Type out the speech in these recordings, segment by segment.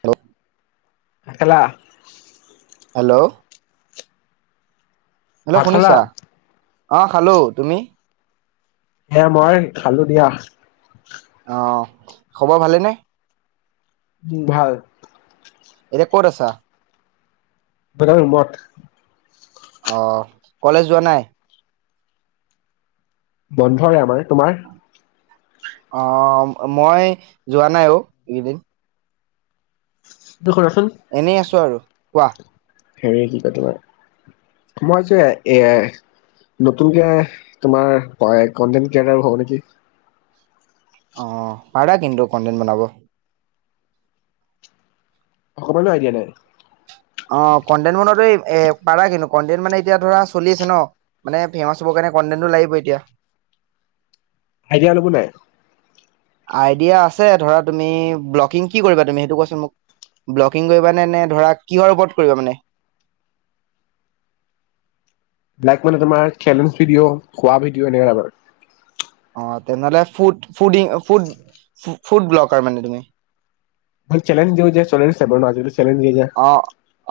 Hello. ভেকেলা। Hello. Hello ভাত খালা? শুনিছা। অহ খালো তুমি। হে মই খালো দিয়া। অ, খবৰ ভালেনে। উ ভাল। এতিয়া ক'ত আছা। বন ৰোমত। অ, কলেজ যোৱা নাই। বন্ধৰে আমাৰ তোমাৰ। অ মই যোৱা নাই, অ এইকেইদিন। হয়। এনেই আছো আৰু। কোৱাহ। হেৰি কি কয় তোমাৰ, মইজে এ, নতুনকে তোমাৰ কনকিয়টাৰ হব নেকি। অ পাৰা কিন্তু কোনতেন বনাব। [unintelligible] অ কণ্টেন মনৰ এই। এ পাৰা কিন্তু কন্টেন মানে এতিয়া ধৰা চলি আছে ন, মানে ফেমাচ হবৰ কাৰণে কন্টেনটো লাগিব এতিয়া। হাই দিয়া লবো নাই। আইডিয়া আছে ধৰা তোমি ব্লকিং কি কৰিবা তোমি হেই টো কোৱাচোন মোক বল্লকিং কৰিবা নে ধৰা কিহৰ ওপৰত কৰিবা মানে। ব্লেক মানে, তোমাৰ খেমিনিচ ভিডিঅ' খোৱা ভিডিঅ' এনেকাৰ। অ তেনেহলে ফুট ফুদিঙফ ফুট ফুট বল্লকাৰ মানে ভ চেলেঞ্জ দিওঁ যে চেলেঞ্জ। [unintelligible] অ,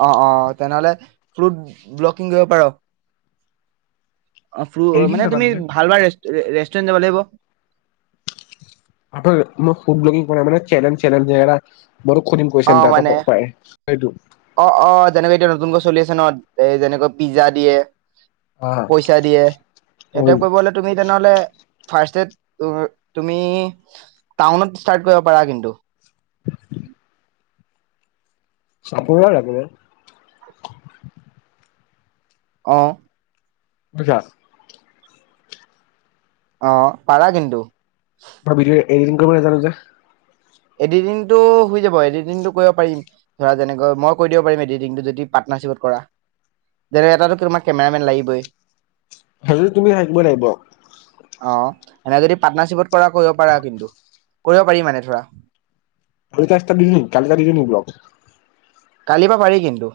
অ অ তেনেহ'লে। ফ্রুট ব্লকিং কৰিব পাৰ। অ' ফ্ৰু মানে তুমি ভাল ভাল, ৰেষ্টুৰেণ্ট যাব লাগিব। আক মোক ফুড ব্লগিং কৰা মানে চেলেন চেলেন অ মানে [unintelligible] সেইটো। অ' অ' তেনেকৈ এতিয়া নতুনকৈ চলি আছে ন, এ যেনেকৈ পিজ্জা দিয়ে। পইচা দিয়ে, সেইতে অ' কৰিব হলে তুমি তেনেহলে। ফাৰ্ষ্টতে তুমি টাউনত ষ্টাৰ্ট কৰিব পাৰা কিন্তু। [inaudible] চাপৰাৰ লাগিব।। অঁ। [unintelligible] অ, পাৰা কিন্তু। ভাবিলোৱে। এডিটিং কৰিব নাজানো যে। এডিটিংটো হৈ যাব এডিটিংটো কৰিব পাৰিম, ধৰা যেনেকৈ মই কৈ দিব পাৰিম এডিটিংটো যদি পাৰ্টনাৰশ্বিপত কৰা, যেনে এটা তোমাৰ কেমেৰামেন লাগিবই। সেইটোত তুমি থাকিব লাগিব। অ'এনে যদি পাৰ্টনাৰশ্বিপত পৰা কৰিব পাৰা কিন্তু। কৰিব পাৰি মানে ধৰা। [unintelligible] কালিৰ পা পাৰি কিন্তু।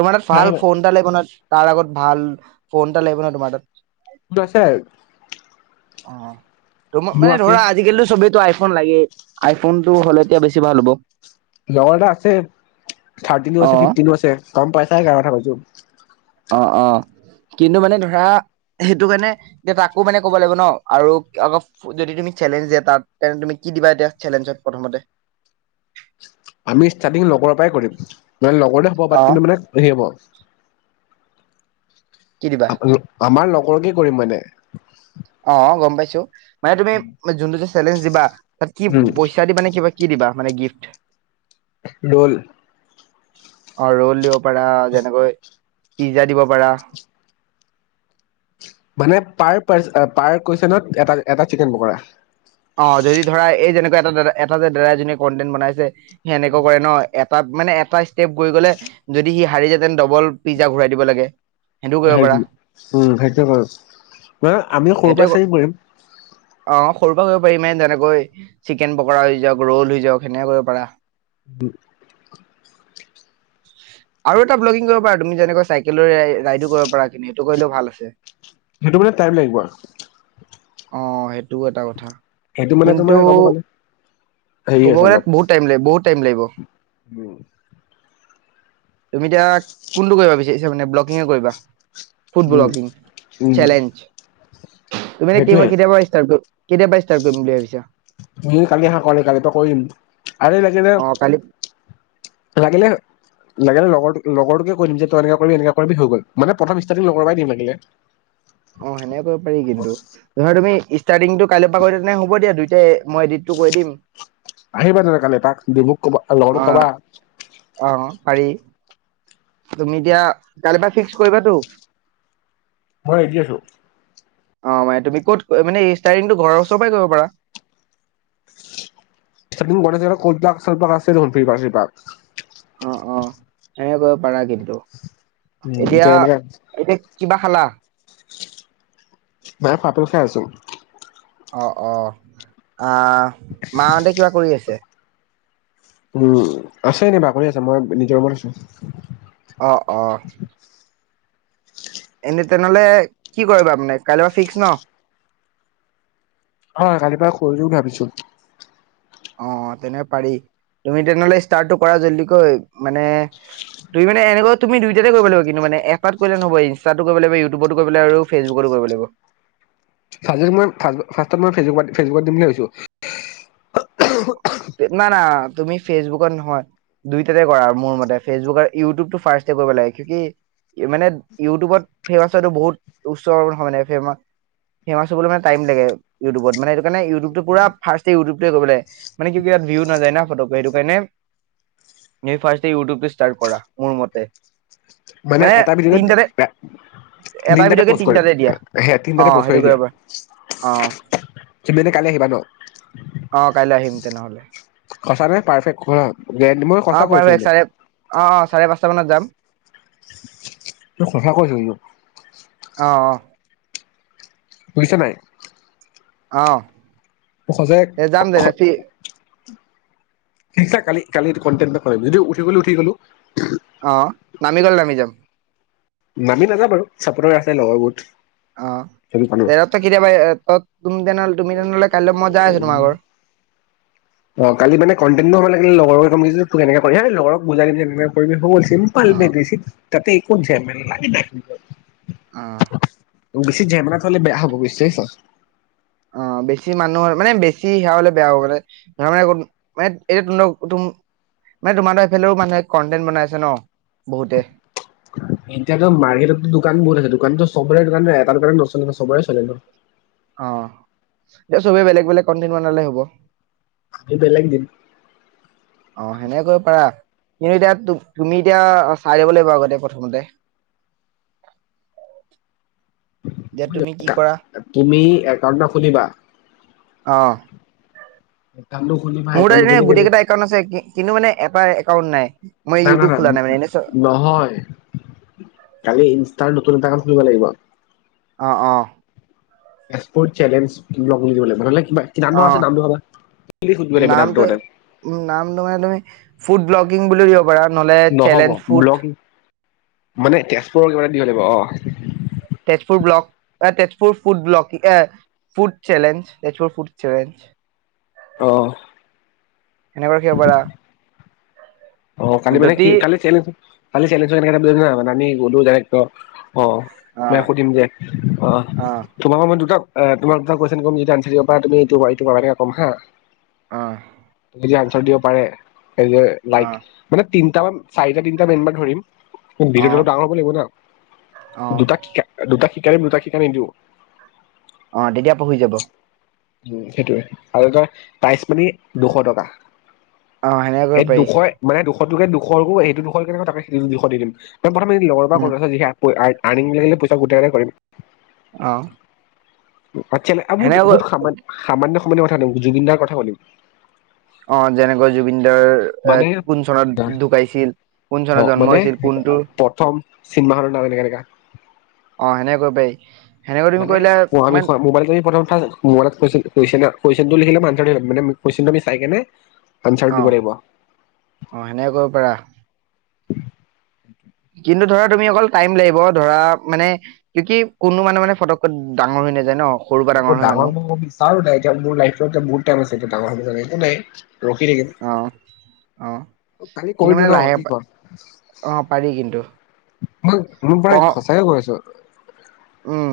তোমাৰ তাত নাই ভাল ফোন এটা লাগিব নহয়। তাৰ আগত ভাল ফোন এটা লাগিব নহয় তোমাৰ তাত। [unintelligible] অ'। তোমাৰ মোৰ মানে আছে ধৰা আজিকালি চবেইতো আই ফোন লাগে আইফোন টো হ'লে এতিয়া বেছি ভাল হ'ব। লগৰএটাৰ আছে থাৰ্টিনো অ আছে ফিফটিনো আছে গম পইচাই কাৰ কথা কৈছো। অ- অ- কিন্তু মানে ধৰা সেইটো কাৰণে এটা আকৌ মানে ক'ব লাগিব ন আৰু আকৌ যদি তুমি চেলেঞ্জ দিয়া তাত তেন্ত তুমি কি দিবা এতিয়া চেলেঞ্জত প্ৰথমতে। আমি ষ্টাৰ্টিং লগৰৰ পৰাই কৰিম। মানে লগৰতে হ'ব বাট অ কিন্তু মানে হেৰি হ'ব। কি দিবা আপোনি আমাৰ লগ কৰ কে কৰিম মানে। অ'- গম পাইছোঁ। মানে তুমি যোনটো যে চেলেঞ্জ দিবা তাত কি উম পইচা দিবা নে কিবা কি দিবা। মানে গিফ্ট। দল। অহ ৰোল দিব পাৰা, যেনেকৈ পিজ্জা দিব পাৰা। মানে পাৰ পাৰ এ পাৰ কৈছে নহয় এ এটা এটা চিকেন পকৰা। অহ- যদি ধৰা এই যেনেক এ এটা এটা যে ডাৰা এজনীয়ে কণ্টেন্ট বনাইছে সেনেকৈ কৰে ন তাত মানে এটা ষ্টেপ গৈ গ'লে যদি সি হাৰি যায় তেন্তে ডবল পিজ্জা ঘূৰাই দিব লাগে। সেইটোও কৰিব পাৰা সেইটো উম! সেইটোয়ে কৰিম, হে আমিও সৰু সেইটোৱে পৰা ক- চাই কৰিম অ সৰুৰ কৰিব পাৰিম যেনেকৈ চিকেন পকৰা লৈ যাওঁক, ৰ'ল লৈ যাওঁক, সেনেকে কৰিব পাৰা। উম! আৰু এটা ব্লগিং কৰিব পাৰা তুমি যেনেকৈ চাইকেল ৰাইডো কৰিব পাৰা সেইটো কৰিলেও ভাল আছে। সেইটো কাৰনে টাইম লাগিব আৰু। অ সেইটো সেইটো এটা কথা সেইটো মানে তোমাৰ কিন্তু ক'ব গ'লে হেৰি কব আছে গ'লে অলপ বহুত টাইম বহুত টাইম লাগিব। উম তুমি এতিয়া কোনটো কৰিম ভাবিছা মানে ব্লকিঙে কৰিবা। উম ফুটব্লগিং উম চেলেঞ্জ। তুমালোক কেইমাহ সেইটোয়ে কেতিয়াবা ষ্টাৰ্ট। [unintelligible] কৰিম বুলি ভাবিছা? উম কালি হা কলে কাইলেপৰা কৰিম, আৰু লাগিলে অ কালি লাগিলে। লাগিলে লগৰটোক লগৰটোকে কৈ দিম যে, তই এনেকোৱা কৰিবি এনেকোৱা কৰিবি হৈ গ'ল, মানে প্ৰথমষ্টাৰ্টিং লগৰ পৰাই দিম লাগিলে। অ সেনেকে কৰিব পাৰি কিন্তু, মই, তুমি। ষ্টাৰ্টিংটো কাইলে পৰা কৰি দিয়া তেনে, হব দিয়া দুইটাই মই এডিটটো কৰি দিম। আহিবা তেনে কাইলে তাক ডবুক কবা অ লগটোক কবা। অ পাৰি। তুমি এতিয়া কাইলে পা ফিক্স কৰিবাটো? মই ৰেডি আছো। অ মানে তুমি ক'ত মানে ষ্টাৰিংটো ঘৰৰ ওচৰ পৰাই কৰিব পাৰা? গণেশৰ কলপাক চলপাক আছে দেখোন তৃপাত চিপাত। অ অ সেনে কৰিব পাৰা কিন্তু। উম এতিয়া এনেকে এতিয়া। কিবা খালা? মাই ফটো চাই আছো। অহ অহ। আঁহ, মাহঁতে কিবা কৰি আছে? উম আছে এনে বাগৰি আছে, মই নিজৰ ৰোমত আছো। অ অ এনে তেনেহলে কি কৰিবা মানে, কাইলৈ পৰা ফিক্স ন? হয়, কালিৰ পৰা কৰি দিওঁ ভাবিছো। অ তেনে পাৰি, তুমি তেনেহলে ষ্টাৰতটো কৰা জল্ডিকৈ, মানে, তুমিমানে এনেকৈ তুমি দুইতাতে কৰিব লাগিব কিন্তু মানে, এটাত কৰিলে নহব, ইনষ্টাটো কৰিব লাগিব, ইউটোবটো কৰিব লাগিব আৰু ফেচবুকতো কৰিব লাগিব। খালি মই ফাচ বা ফাষ্টটাইম মই ফেচবুকত ফেচবুকত দিম বুলি ভাবিছো। না না তুমি ফেচবুকত নহয়, দুইটাতে কৰা আৰু মোৰ মতে ফেচবুক ইউটিউব টো ফাৰ্ষ্ট তেপিব লাগে, কিউকি মানে ইউটিউবত ফেমাচ হোৱাটো বহুত উচ্চৰ নহব মানে, ফেমা ফেমাচ হবলৈ মানে টাইম লাগে ইউটিউবত, মানে সেইটোকাণে ইউটিউবটো পুৰা ফাৰ্ষ্ট এ ইউটিউৱটোৱে কৰিব লাগে। মানে কিউকি ইয়াত ভিউ নাযায় না ফটকে, সেইটো কাৰণে ফাৰ্ষ্টএ ইউটিউবটো ষ্টাৰ্ট কৰা, মোৰ মতে। মানে এটা ভিতৰত এ এটা তিনটাতে ভিডিঅ'কে পষ্ট কৰিম, তিনিটাতে দিয়া হে অ তিনটাতে পষ্ট সেইটো কৰি কৰিব পাৰা অ দিয়া, তুমি এনে কাইলৈ আহিবা ন? অ কাইলৈ আহিম তেনেহ'লে সঁচা নে পাৰফেক্ট গেৰেণ্টি মই সঁচা কৈছো পাৰে কিন্তু চাৰে, অঁ অঁ চাৰে পাঁচ তাত যাম। তোক সঁচা কৈছো [unintelligible] অঁ। বুজিছ নাই? অ'হ। মই সঁচাই এ জাম দে ৰাতি ঠিকছে কালি, কালি কনটেনটো কাৰণে ভিদিও উঠি গলো উঠি গলো। অঁ নামি গ'লে নামি যাম। নামি নাযাও বাৰু চাপৰ্টাৰ আছে লগৰ বহুত। অঁ সেইটো পালো তে কেতিয় বাই তত [unintelligible] তুম তেনাল তুমি গলে [unintelligible] অ' কালি মানে কন্টেনটটো হ লাগিলে লগৰ ল [unintelligible] তোক কেনেক কৰি হয় লগক বুজা কি এনেকুৱ হ' [unintelligible] চিম্পল অ আল মে কছি [unintelligible] ততে একোত যায় মান লাগে [unintelligible] অঁ। বেছি জেমলাট হলে বেয়া হ'ব বুজিপাইছা [unintelligible] অ' বেছি মানুহৰ, মানে বেছি সেয়া হলে বেয়া হব, গলে ধ মানে [unintelligible] মে এই তম মানে তোমাৰ এফালে মানুহে কন্টেনট বনাই আছে ন বহুতে [unintelligible] এতিয়াাতো মাৰ্কেটতো দোকান বহু আছে দোকানতো চবৰে দোকান এটা দোকান নচলে চবৰে চলে ন। অ' এই চবে বেলেগ বেলেগ কনটেণ্ট বনালে হ'ব। এইটো লাগ দিম অ' সেনেকৈ পাৰা, কিন্তু এতিয়া, তুমি এতিয়া চাই লব লাগিব আগতে প্ৰথমতে। যে তুমি কি কৰা তুমি [unintelligible] একাউণ্ট এটা খুলিবা অঁহ। একাউণ্টটো খুলিবা মোৰ তাৰ একাউণ্টটো এনে খুলি কেনে গোটেই কেইটা একাউণ্ট আছে কিন্তু মানে এটা ক [unintelligible] নাই মই না ইউটিউব না-না, খোলা নাই মানে এনে চ নহয় কালি ইনষ্টাৰ নতুন এটা কৰিব লাগিব। অঁ-অঁ। এছ ফৰ চেলেঞ্জ [unintelligible] লাগিব, হয়নে। কি নান অ ধৰ আছে নাম ধৰবা [unintelligible] সুধিব লাগিব নামটো মতে। উম নামটো মানে তুমি ফুড ব্লগিং বুলি দিব পাৰা। নহ'লে চেলেঞ্জ ব্লগ ফুড। মানে তেজপুৰ কিবা এটা দিব লাগিব অঁ। তেজপুৰ ব্লগ, এ তেজপুৰ ফুড ব্লগ, ই food challenge, Tezpur food challenge. অঁ এনেকুৱা কিবা পাৰা। অঁ কালি মানে কি, যদি কালি চেল খালি চেলেঞ্জ ৰ এনেকে [unintelligible] অ' অ মই সুধিম দে, অ তোমালোকৰ দুটাক অঁ তোমাক এটা কুৱেশচন কৰিম যদি আনচাৰ দিব পাৰা তুমি এটো কিবা এটা কম হা। অঁ [unintelligible] দিব পাৰে, এই যে অঁ তিনিটামান চাৰিটা তিনিটা মেম্বাৰ ধৰিম। অ ভিডিঅ টো অলপ ডাঙৰ হ'ব লাগিব না, অ দুটাক শিকা দুটা ডাইৰেক্ট দুটাক শিকাই নিদিওঁ। অ তেতিয়া পঢ়ি যাব সেইটোয়ে আৰু তাৰ প্ৰাইচ মানি দুশ টকা। অঁ সেনেকে এই কৰিব পাৰি। দুশ টোৰে দুশকো এইটো দুশৰ কেনেকুৱা তাক সেইটো দুশ দি দিম। তেওঁ প্ৰথম লগৰ পা উম [unintelligible] আনিম লাগিলে পইচা গোটাই হে কৰিম। অঁ [unintelligible] বহুত সামা সামান্য [unintelligible] কথা জুবিন দাৰ কথা পাতিম। অঁ যেনেকৈ জুবিন দাৰ এ মানে কোন চনত ঢুকাইছিল, কোন চনত জন্ম হৈছিল কোনটো চিনেমা হলৰ দৰে এনেকা অঁ সেনেকে কৰিব পাৰি। মানে মোবাইলত [unintelligible] কৈছে না। কুৱেশনটো লিখিলে [unintelligible] মানে কুৱেশনটো আমি চাই কেনে আনচাৰটো আহ দিব লাগিব আহ সেনেকে কৰিব পাৰা কিন্তু ধৰা তুমি অকল টাইম লাগিব ধৰা মানে কি কি কোনো মানে মানে ফটক ডাঙৰ হৈ নাযায় ন সৰুৰ পৰা একো হয় ডাঙৰ মানুহ হ'ব বিচাৰো নাই এতিয়া মোৰ লাইত এ বহুত টাইম আছে এ ডাঙৰ কন থেই ৰখি থাকিম অ অ কালি কিন্তু কৰি দিওঁ মানে ন লাহে কি পা- ক অ পাৰি কিন্তু মই মোৰ ক পৰাই সচা কৈ আছো উম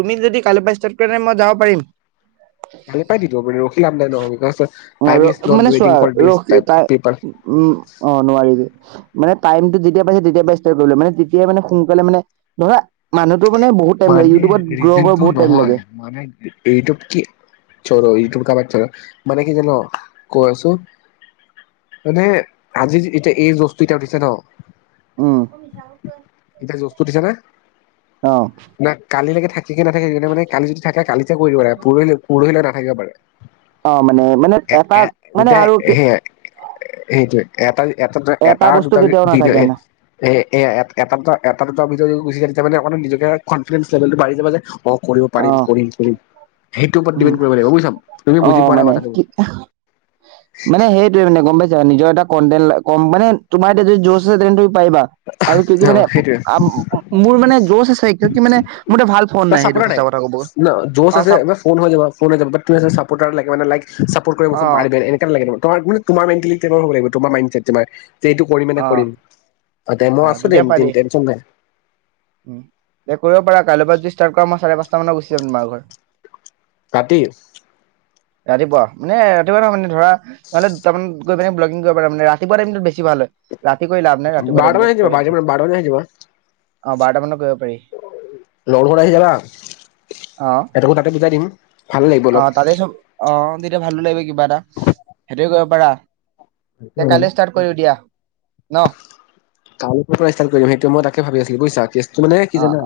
তুমি যদি কালিৰ পৰা ষ্টাৰ্ট কৰা ন মই যাব পাৰিম খালি পাই দিব পাৰো অ ৰ মানে চোৱা ৱেটিং ফৰ দিছ ৰস টাইপ তাই পিপল উম অ নোৱাৰিবি মানে টাইমটো যেতিয়া পাইছে তেতিয় পৰা ষ্টাৰ্ট কৰিলো মানে তেতিয় মানে সোনকালে মানে ধৰা মানুহ মানেজটো টাইম লাগে নহয় মানে ইউটিউব কি চল ইউটিউব কাৰবাৰল মানে কি জান কৈ আছো মানে আজি এতিয়া এই বস্তু এতিয়া উঠিছে ন এতিয়া জচটো উঠিছে নে উম অ না কালিলৈকে থাকে থে নাথাকে মান কালি যদি থাকে কালি যে দি লাগ প পৰহিলে ন থাকিব পাৰে অ মানে মানে এ এ এটাক মানে যেতিয়া আৰু কি। সেই সেইটোৱে এটা। এটা দু এটা বস্তু দুটা কেতিয়াও ভিডিঅ' নাথাকে এ না এ এ এ এটা দুটা এটা দুটা ভিডিঅ' গুচি থছে তা মানে। [inaudible] নিজ। ইয়াৰ কনফিডেঞ্চ লেভেলটো বাঢ়ি যাব যে। অ কৰিব অ পাৰিম কৰিম কৰিম সেইটোৰ ওপৰত উম ডিপেণ্ড কৰিব লাগিব বুজিাম তুমি অ বুজি পোৱা নাই মানে কথাটো। কি কণডেল ল মানে তোমাৰ এতিয়া যদি জোৰ আছে তেন্ত। পাৰিবা আৰু ক কি অ মানে সেইটোৱে মোৰ মানে যোষ আছে ক কি মানে মোৰ ভাল। ফোন তই নাই চাপৰ্টাৰ সেইটো। কথা ক'ব ন যোচ অ আছে চাপ ফোন হৈ যাবা ফোন হৈ যাব তুমি চাপৰ্তৰলাগে মানে চা। পৰত অ কৰিব [inaudible] এনে। [inaudible] তাৰ তোমাৰ মেন্টেলি তেঙৰ হব লাগিব তোমাৰ মাইন। যে এইটো কৰিমে মানে অ কৰিম। মই অ আছো দে তেতিয়া পাৰি টেনচন নাই উ দে কৰিব পাৰা। কাইলৈ পৰা যদি ষ্টাৰ্ট কৰা মই চাৰে পাঁচ মান গুচি আ তোমাৰ ঘৰ। কাটি। ৰাতিপুৱা মানে ৰাতিপুৱা নহয় মানে ধৰা নহ'লে তামানত গৈ পাননে ব্লগিং কৰিব পাৰে মানে ৰাতিপুৱা টাইমত বেছি ভাল হয়। ৰাতিকৈ লাভ নাই ৰাতিপোৱ বাৰটা মান আহি টাইমটো। যাবা যাবা মানত কৰিব পাৰি লগৰ ঘৰত আহি যাবা অ সহঁতকো তাতে বিজাই দিম ভাল লাগিব অলপ তিয়া ভালো লাগে কিবা এটা সেইটোয়ে কৰিব পাৰা। তে কালে ষ্টাৰ্ট কৰো দিয়া। ন। কালিৰ পৰা ষ্টাৰ্ট কৰিম সেইটো মই তাক ভাব আছিলো বুজিছা। কে ত মানে কি অ জানা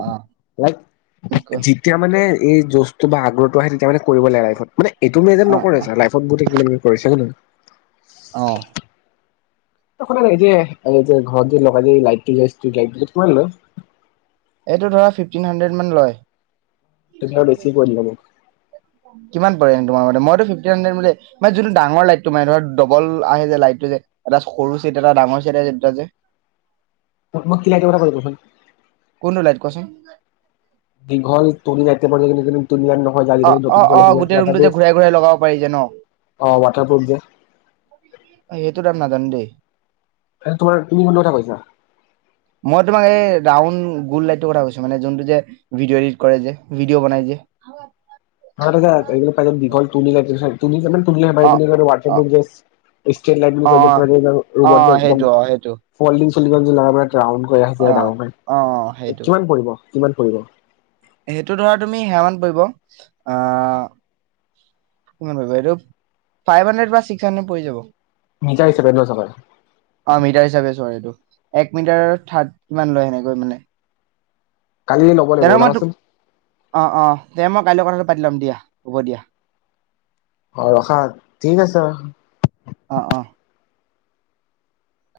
অ যেতিয়া মানে এ এই জোছটো বা আগ্ৰহটো আহে তেতিয়া মানে। কৰিব লে লাইফত মানে এইটো মেজাৰ অ নকৰে অ ছ লাইফত গো। কৰিছা হৈ নাই। অহ। এই যে ঘৰত যে লগাই যে লাইটটোই লাইট কিমান লয়। এইটো ধৰা ফিফটিন হাণ্ড্ৰেড মান লয়। তোক ম বছি কৰি। কিমান পৰে তোমাৰ মতে মইতো ফিফটিন হাড্ৰেড ম মানে যোনটো ডাঙৰ লাইটটো মানে ধ ডবল আহে যে লাইটটো যে এটা সৰু চিট এটা ডাঙৰ চিট যে। কোনটো লাইট কোৱাচোন [unintelligible] দীঘল [unintelligible] ইন্দিয়ান নহয় অ আজিকালি অ নতুনকে অ গোটেই ৰুমটো উলাইছে যে ঘূৰাই ঘূৰাই লগাব পাৰি যে ন অ ৱাটাৰপফ যে। সেইটো তাম নাজানো দেই। হে তোমাৰ তিনি নম্ব এটা পাইছা। ৰা উন গোল লাইটৰ কথা কৈছো মানে যোনটো যে ভিডিঅ' এডিট কৰে যে ভিডিঅ' বনাই যে। সাত হেজাৰ পাই দীঘল। অ [unintelligible] অ [unintelligible] [unintelligible] অ ৰাউণ্ড অ কৰি সেইটো অ সেইটো আহে যে ডাঙৰ অ কে অ কিমান সেইটো পৰিব? কিমান পৰিব? সেইটো ধৰা তুমি হোন পৰিব আহ কি পৰিব এইটো ফাইভ হাড্ৰেড চিক্স হাড্ৰেড পৰি যাব। মিটাৰ হিচাপে ন চাগে অ মিটাৰ হিচাপে চৰে এইটো। এক মিটাৰৰ থাৰ্ড কিমান লয় সেনেকৈ মানে। কালি ল'ব তে লাগিব মই তোক ওলাবাচোন অ অ তে ম। কাইলৈ কথাটো পাতি ল'ম দিয়া হ'ব দিয়া। অ ৰখা ঠিক আছে। অ অ।